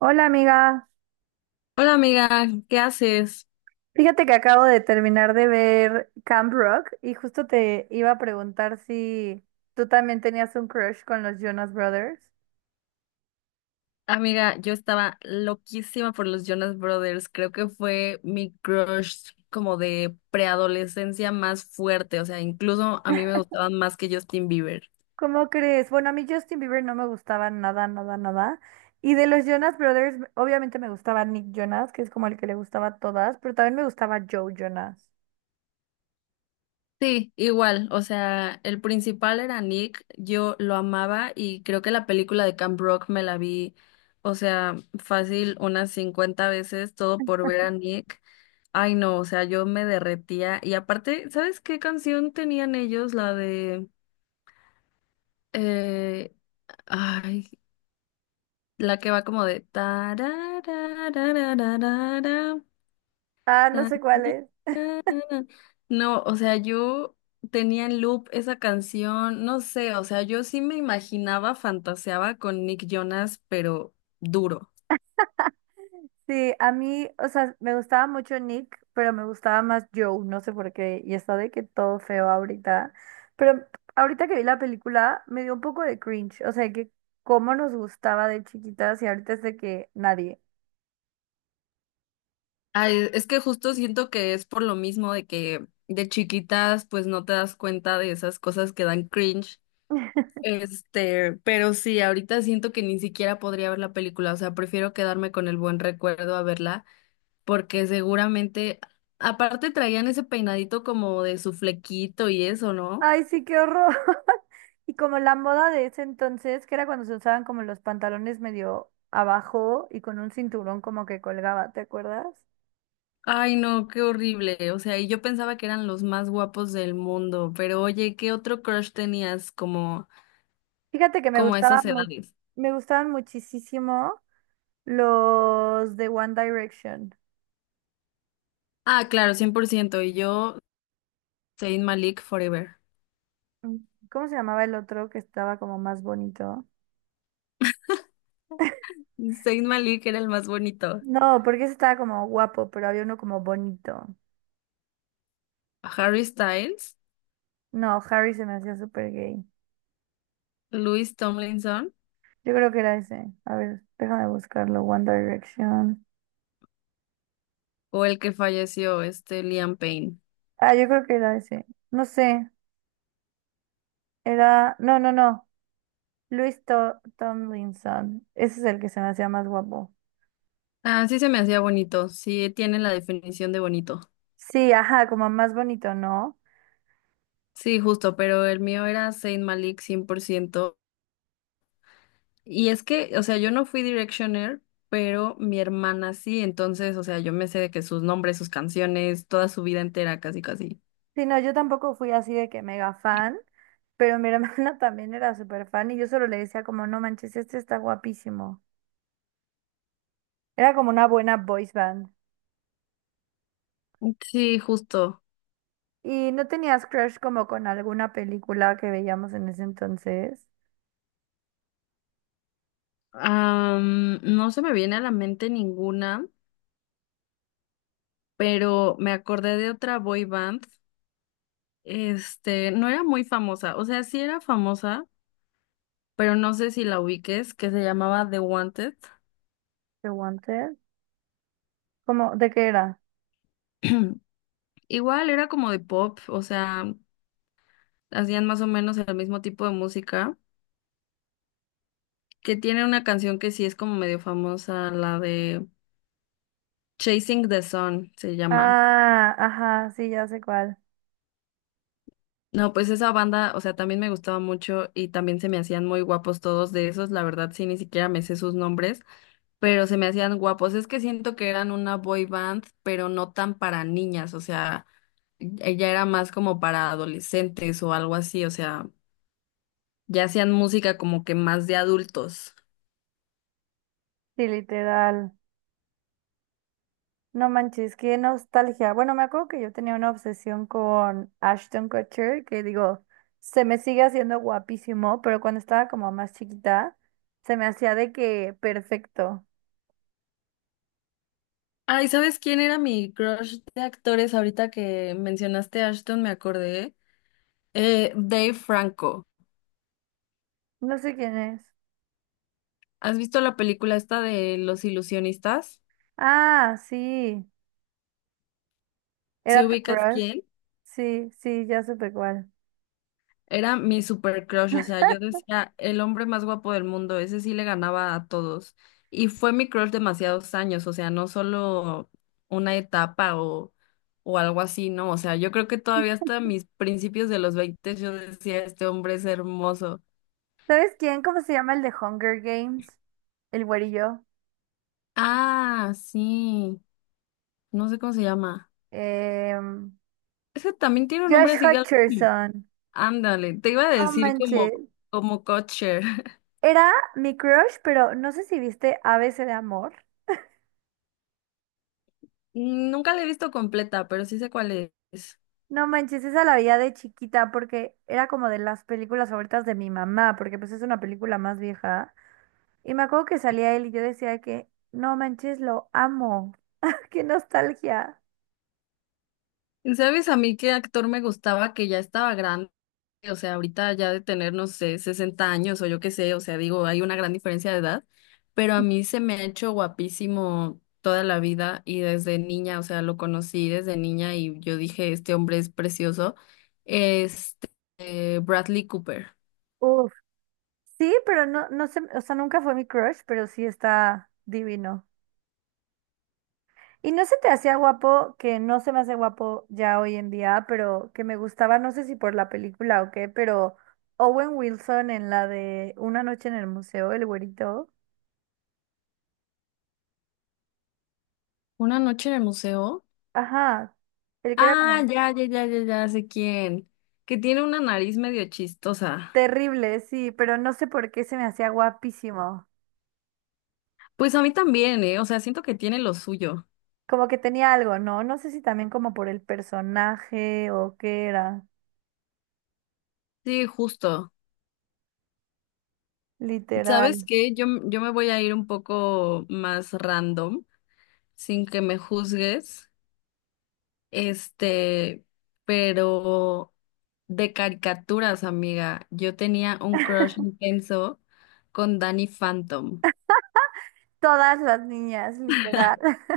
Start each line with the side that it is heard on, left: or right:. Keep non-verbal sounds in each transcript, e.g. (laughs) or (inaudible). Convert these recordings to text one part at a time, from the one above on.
right: Hola amiga,
left: Hola amiga, ¿qué haces?
right: fíjate que acabo de terminar de ver Camp Rock y justo te iba a preguntar si tú también tenías un crush con los Jonas Brothers.
left: Amiga, yo estaba loquísima por los Jonas Brothers. Creo que fue mi crush como de preadolescencia más fuerte. O sea, incluso a mí me gustaban más que Justin Bieber.
right: ¿Cómo crees? Bueno, a mí Justin Bieber no me gustaba nada, nada, nada. Y de los Jonas Brothers, obviamente me gustaba Nick Jonas, que es como el que le gustaba a todas, pero también me gustaba Joe Jonas.
left: Sí, igual. O sea, el principal era Nick. Yo lo amaba y creo que la película de Camp Rock me la vi, o sea, fácil unas 50 veces, todo por ver a Nick. Ay, no, o sea, yo me derretía. Y aparte, ¿sabes qué canción tenían ellos? La de... Eh, ay, la que va como de tararararararara,
right: Ah, no sé
left: tararara.
right: cuál es.
left: No, o sea, yo tenía en loop esa canción, no sé, o sea, yo sí me imaginaba, fantaseaba con Nick Jonas, pero duro.
right: Sí, a mí, o sea, me gustaba mucho Nick, pero me gustaba más Joe, no sé por qué, y está de que todo feo ahorita. Pero ahorita que vi la película, me dio un poco de cringe, o sea, que cómo nos gustaba de chiquitas y ahorita es de que nadie.
left: Ay, es que justo siento que es por lo mismo de que de chiquitas, pues no te das cuenta de esas cosas que dan cringe. Pero sí, ahorita siento que ni siquiera podría ver la película, o sea, prefiero quedarme con el buen recuerdo a verla, porque seguramente, aparte traían ese peinadito como de su flequito y eso, ¿no?
right: Ay, sí, qué horror. (laughs) Y como la moda de ese entonces, que era cuando se usaban como los pantalones medio abajo y con un cinturón como que colgaba, ¿te acuerdas?
left: Ay, no, qué horrible, o sea, y yo pensaba que eran los más guapos del mundo, pero oye, ¿qué otro crush tenías como,
right: Fíjate que
left: como a esas edades?
right: me gustaban muchísimo. Los de One Direction.
left: Ah, claro, 100%, y yo, Zayn Malik Forever.
right: Mm, ¿cómo se llamaba el otro que estaba como más bonito?
left: Zayn Malik era el más bonito.
right: No, porque ese estaba como guapo, pero había uno como bonito.
left: Harry Styles,
right: No, Harry se me hacía súper gay.
left: Louis Tomlinson.
right: Yo creo que era ese. A ver, déjame buscarlo. One Direction.
left: O el que falleció, este Liam Payne.
right: Ah, yo creo que era ese. No sé. Era. No, no, no. Luis Tomlinson. Ese es el que se me hacía más guapo.
left: Ah, sí se me hacía bonito, sí tiene la definición de bonito.
right: Sí, ajá, como más bonito, ¿no?
left: Sí, justo, pero el mío era Saint Malik 100%. Y es que, o sea, yo no fui Directioner, pero mi hermana sí, entonces, o sea, yo me sé de que sus nombres, sus canciones, toda su vida entera, casi, casi.
right: Sí, no, yo tampoco fui así de que mega fan, pero mi hermana (laughs) también era súper fan y yo solo le decía como, no manches, este está guapísimo. Era como una buena boys band.
left: Sí, justo.
right: ¿Y no tenías crush como con alguna película que veíamos en ese entonces?
left: No se me viene a la mente ninguna, pero me acordé de otra boy band. No era muy famosa, o sea, sí era famosa, pero no sé si la ubiques, que se llamaba The Wanted.
right: The Wanted. ¿Cómo? ¿De qué era?
left: (clears throat) Igual era como de pop, o sea, hacían más o menos el mismo tipo de música, que tiene una canción que sí es como medio famosa, la de Chasing the Sun se llama.
right: Ah, ajá, sí, ya sé cuál.
left: No, pues esa banda, o sea, también me gustaba mucho y también se me hacían muy guapos todos de esos, la verdad sí, ni siquiera me sé sus nombres, pero se me hacían guapos. Es que siento que eran una boy band, pero no tan para niñas, o sea, ella era más como para adolescentes o algo así, o sea, ya hacían música como que más de adultos.
right: Sí, literal. No manches, qué nostalgia. Bueno, me acuerdo que yo tenía una obsesión con Ashton Kutcher, que digo, se me sigue haciendo guapísimo, pero cuando estaba como más chiquita, se me hacía de que perfecto.
left: Ay, ¿sabes quién era mi crush de actores? Ahorita que mencionaste a Ashton, me acordé. Dave Franco.
right: No sé quién es.
left: ¿Has visto la película esta de Los Ilusionistas?
right: Ah, sí,
left: ¿Si
right: era tu
left: ubicas
right: crush.
left: quién?
right: Sí, sí, ya supe cuál.
left: Era mi super crush, o sea, yo decía, el hombre más guapo del mundo, ese sí le ganaba a todos. Y fue mi crush demasiados años, o sea, no solo una etapa o algo así, ¿no? O sea, yo creo que todavía hasta mis principios de los 20 yo decía, este hombre es hermoso.
right: ¿Sabes quién? ¿Cómo se llama el de Hunger Games? El güerillo.
left: Ah, sí, no sé cómo se llama.
right: Em,
left: Ese también tiene un
right: Josh
left: nombre así, algo como-
right: Hutcherson.
left: ándale, te iba a
right: No
left: decir como,
right: manches.
left: como Kutcher. (laughs)
right: Era mi crush, pero no sé si viste ABC de Amor.
left: Nunca la he visto completa, pero sí sé cuál es.
right: No manches, esa la veía de chiquita porque era como de las películas favoritas de mi mamá, porque pues es una película más vieja. Y me acuerdo que salía él y yo decía que, no manches, lo amo. (laughs) ¡Qué nostalgia!
left: ¿Sabes a mí qué actor me gustaba que ya estaba grande? O sea, ahorita ya de tener, no sé, 60 años o yo qué sé, o sea, digo, hay una gran diferencia de edad, pero a mí se me ha hecho guapísimo toda la vida y desde niña, o sea, lo conocí desde niña y yo dije, este hombre es precioso. Este, Bradley Cooper.
right: Uf. Sí, pero no, no sé, o sea, nunca fue mi crush, pero sí está divino. Y no se te hacía guapo, que no se me hace guapo ya hoy en día, pero que me gustaba, no sé si por la película o qué, pero Owen Wilson en la de Una noche en el museo, el güerito.
left: Una noche en el museo.
right: Ajá. El que era
left: Ah,
right: como
left: ya, ya, ya, ya, ya sé quién. Que tiene una nariz medio chistosa.
right: terrible, sí, pero no sé por qué se me hacía guapísimo.
left: Pues a mí también, ¿eh? O sea, siento que tiene lo suyo.
right: Como que tenía algo, ¿no? No sé si también como por el personaje o qué era.
left: Sí, justo. ¿Sabes
right: Literal.
left: qué? Yo me voy a ir un poco más random, sin que me juzgues, este, pero de caricaturas, amiga. Yo tenía un crush intenso con Danny Phantom.
right: Todas las niñas, literal. (laughs)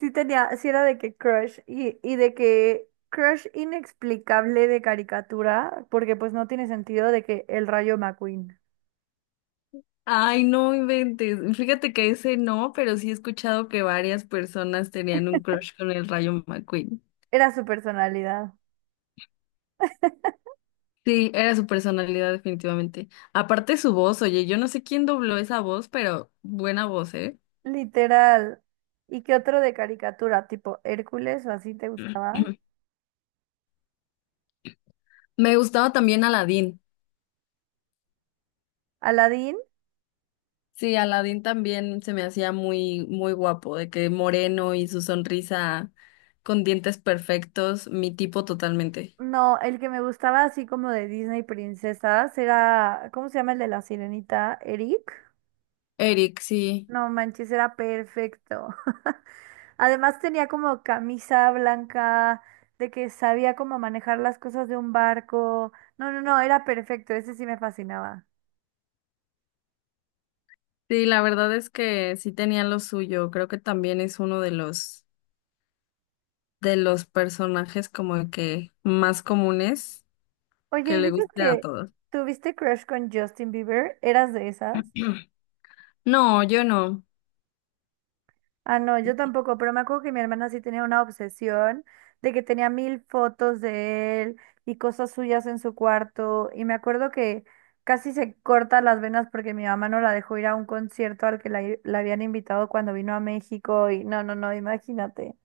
right: Sí tenía, sí era de que crush y, de que crush inexplicable de caricatura, porque pues no tiene sentido de que el Rayo McQueen
left: Ay, no inventes. Fíjate que ese no, pero sí he escuchado que varias personas tenían un crush con el Rayo McQueen.
right: era su personalidad.
left: Sí, era su personalidad definitivamente. Aparte su voz, oye, yo no sé quién dobló esa voz, pero buena voz, ¿eh?
right: Literal. ¿Y qué otro de caricatura? ¿Tipo Hércules o así te gustaba?
left: Me gustaba también Aladín.
right: Aladín.
left: Sí, Aladín también se me hacía muy, muy guapo, de que moreno y su sonrisa con dientes perfectos, mi tipo totalmente.
right: No, el que me gustaba así como de Disney princesas era, ¿cómo se llama el de la sirenita? Eric.
left: Eric, sí.
right: No manches, era perfecto. (laughs) Además tenía como camisa blanca, de que sabía cómo manejar las cosas de un barco. No, no, no, era perfecto, ese sí me fascinaba.
left: Sí, la verdad es que sí tenía lo suyo. Creo que también es uno de los personajes como que más comunes
right: Oye,
left: que
right: y
left: le
right: dices
left: guste a
right: que
left: todos.
right: tuviste crush con Justin Bieber, ¿eras de esas?
left: (clears throat) No, yo no.
right: Ah, no, yo tampoco, pero me acuerdo que mi hermana sí tenía una obsesión de que tenía 1,000 fotos de él y cosas suyas en su cuarto. Y me acuerdo que casi se corta las venas porque mi mamá no la dejó ir a un concierto al que la habían invitado cuando vino a México. Y no, no, no, imagínate.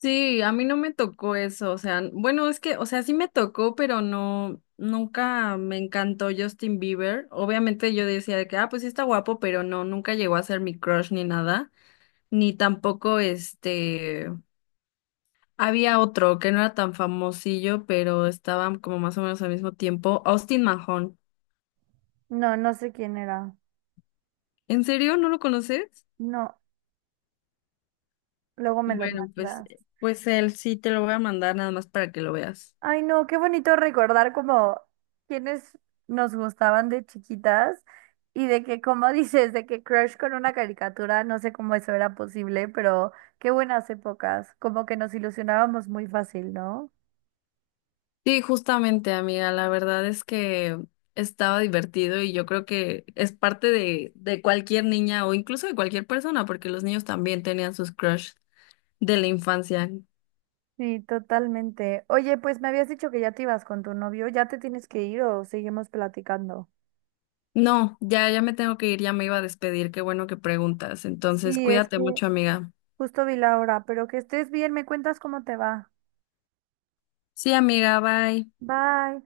left: Sí, a mí no me tocó eso, o sea, bueno, es que, o sea, sí me tocó, pero no, nunca me encantó Justin Bieber. Obviamente yo decía de que, ah, pues sí está guapo, pero no, nunca llegó a ser mi crush ni nada, ni tampoco había otro que no era tan famosillo, pero estaban como más o menos al mismo tiempo, Austin Mahone.
right: No, no sé quién era.
left: ¿En serio? ¿No lo conoces?
right: No, luego me lo
left: Bueno, pues,
right: mandas.
left: pues él sí te lo voy a mandar nada más para que lo veas.
right: Ay, no, qué bonito recordar como quienes nos gustaban de chiquitas y de que, como (laughs) dices, de que crush con una caricatura, no sé cómo eso era posible, pero qué buenas épocas, como que nos ilusionábamos muy fácil, ¿no?
left: Sí, justamente, amiga, la verdad es que estaba divertido y yo creo que es parte de cualquier niña o incluso de cualquier persona, porque los niños también tenían sus crush de la infancia.
right: Sí, totalmente. Oye, pues me habías dicho que ya te ibas con tu novio, ¿ya te tienes que ir o seguimos platicando?
left: No, ya, ya me tengo que ir, ya me iba a despedir, qué bueno que preguntas. Entonces,
right: Sí, es
left: cuídate
right: que
left: mucho, amiga.
right: justo vi la hora, pero que estés bien, me cuentas cómo te va.
left: Sí, amiga, bye.
right: Bye.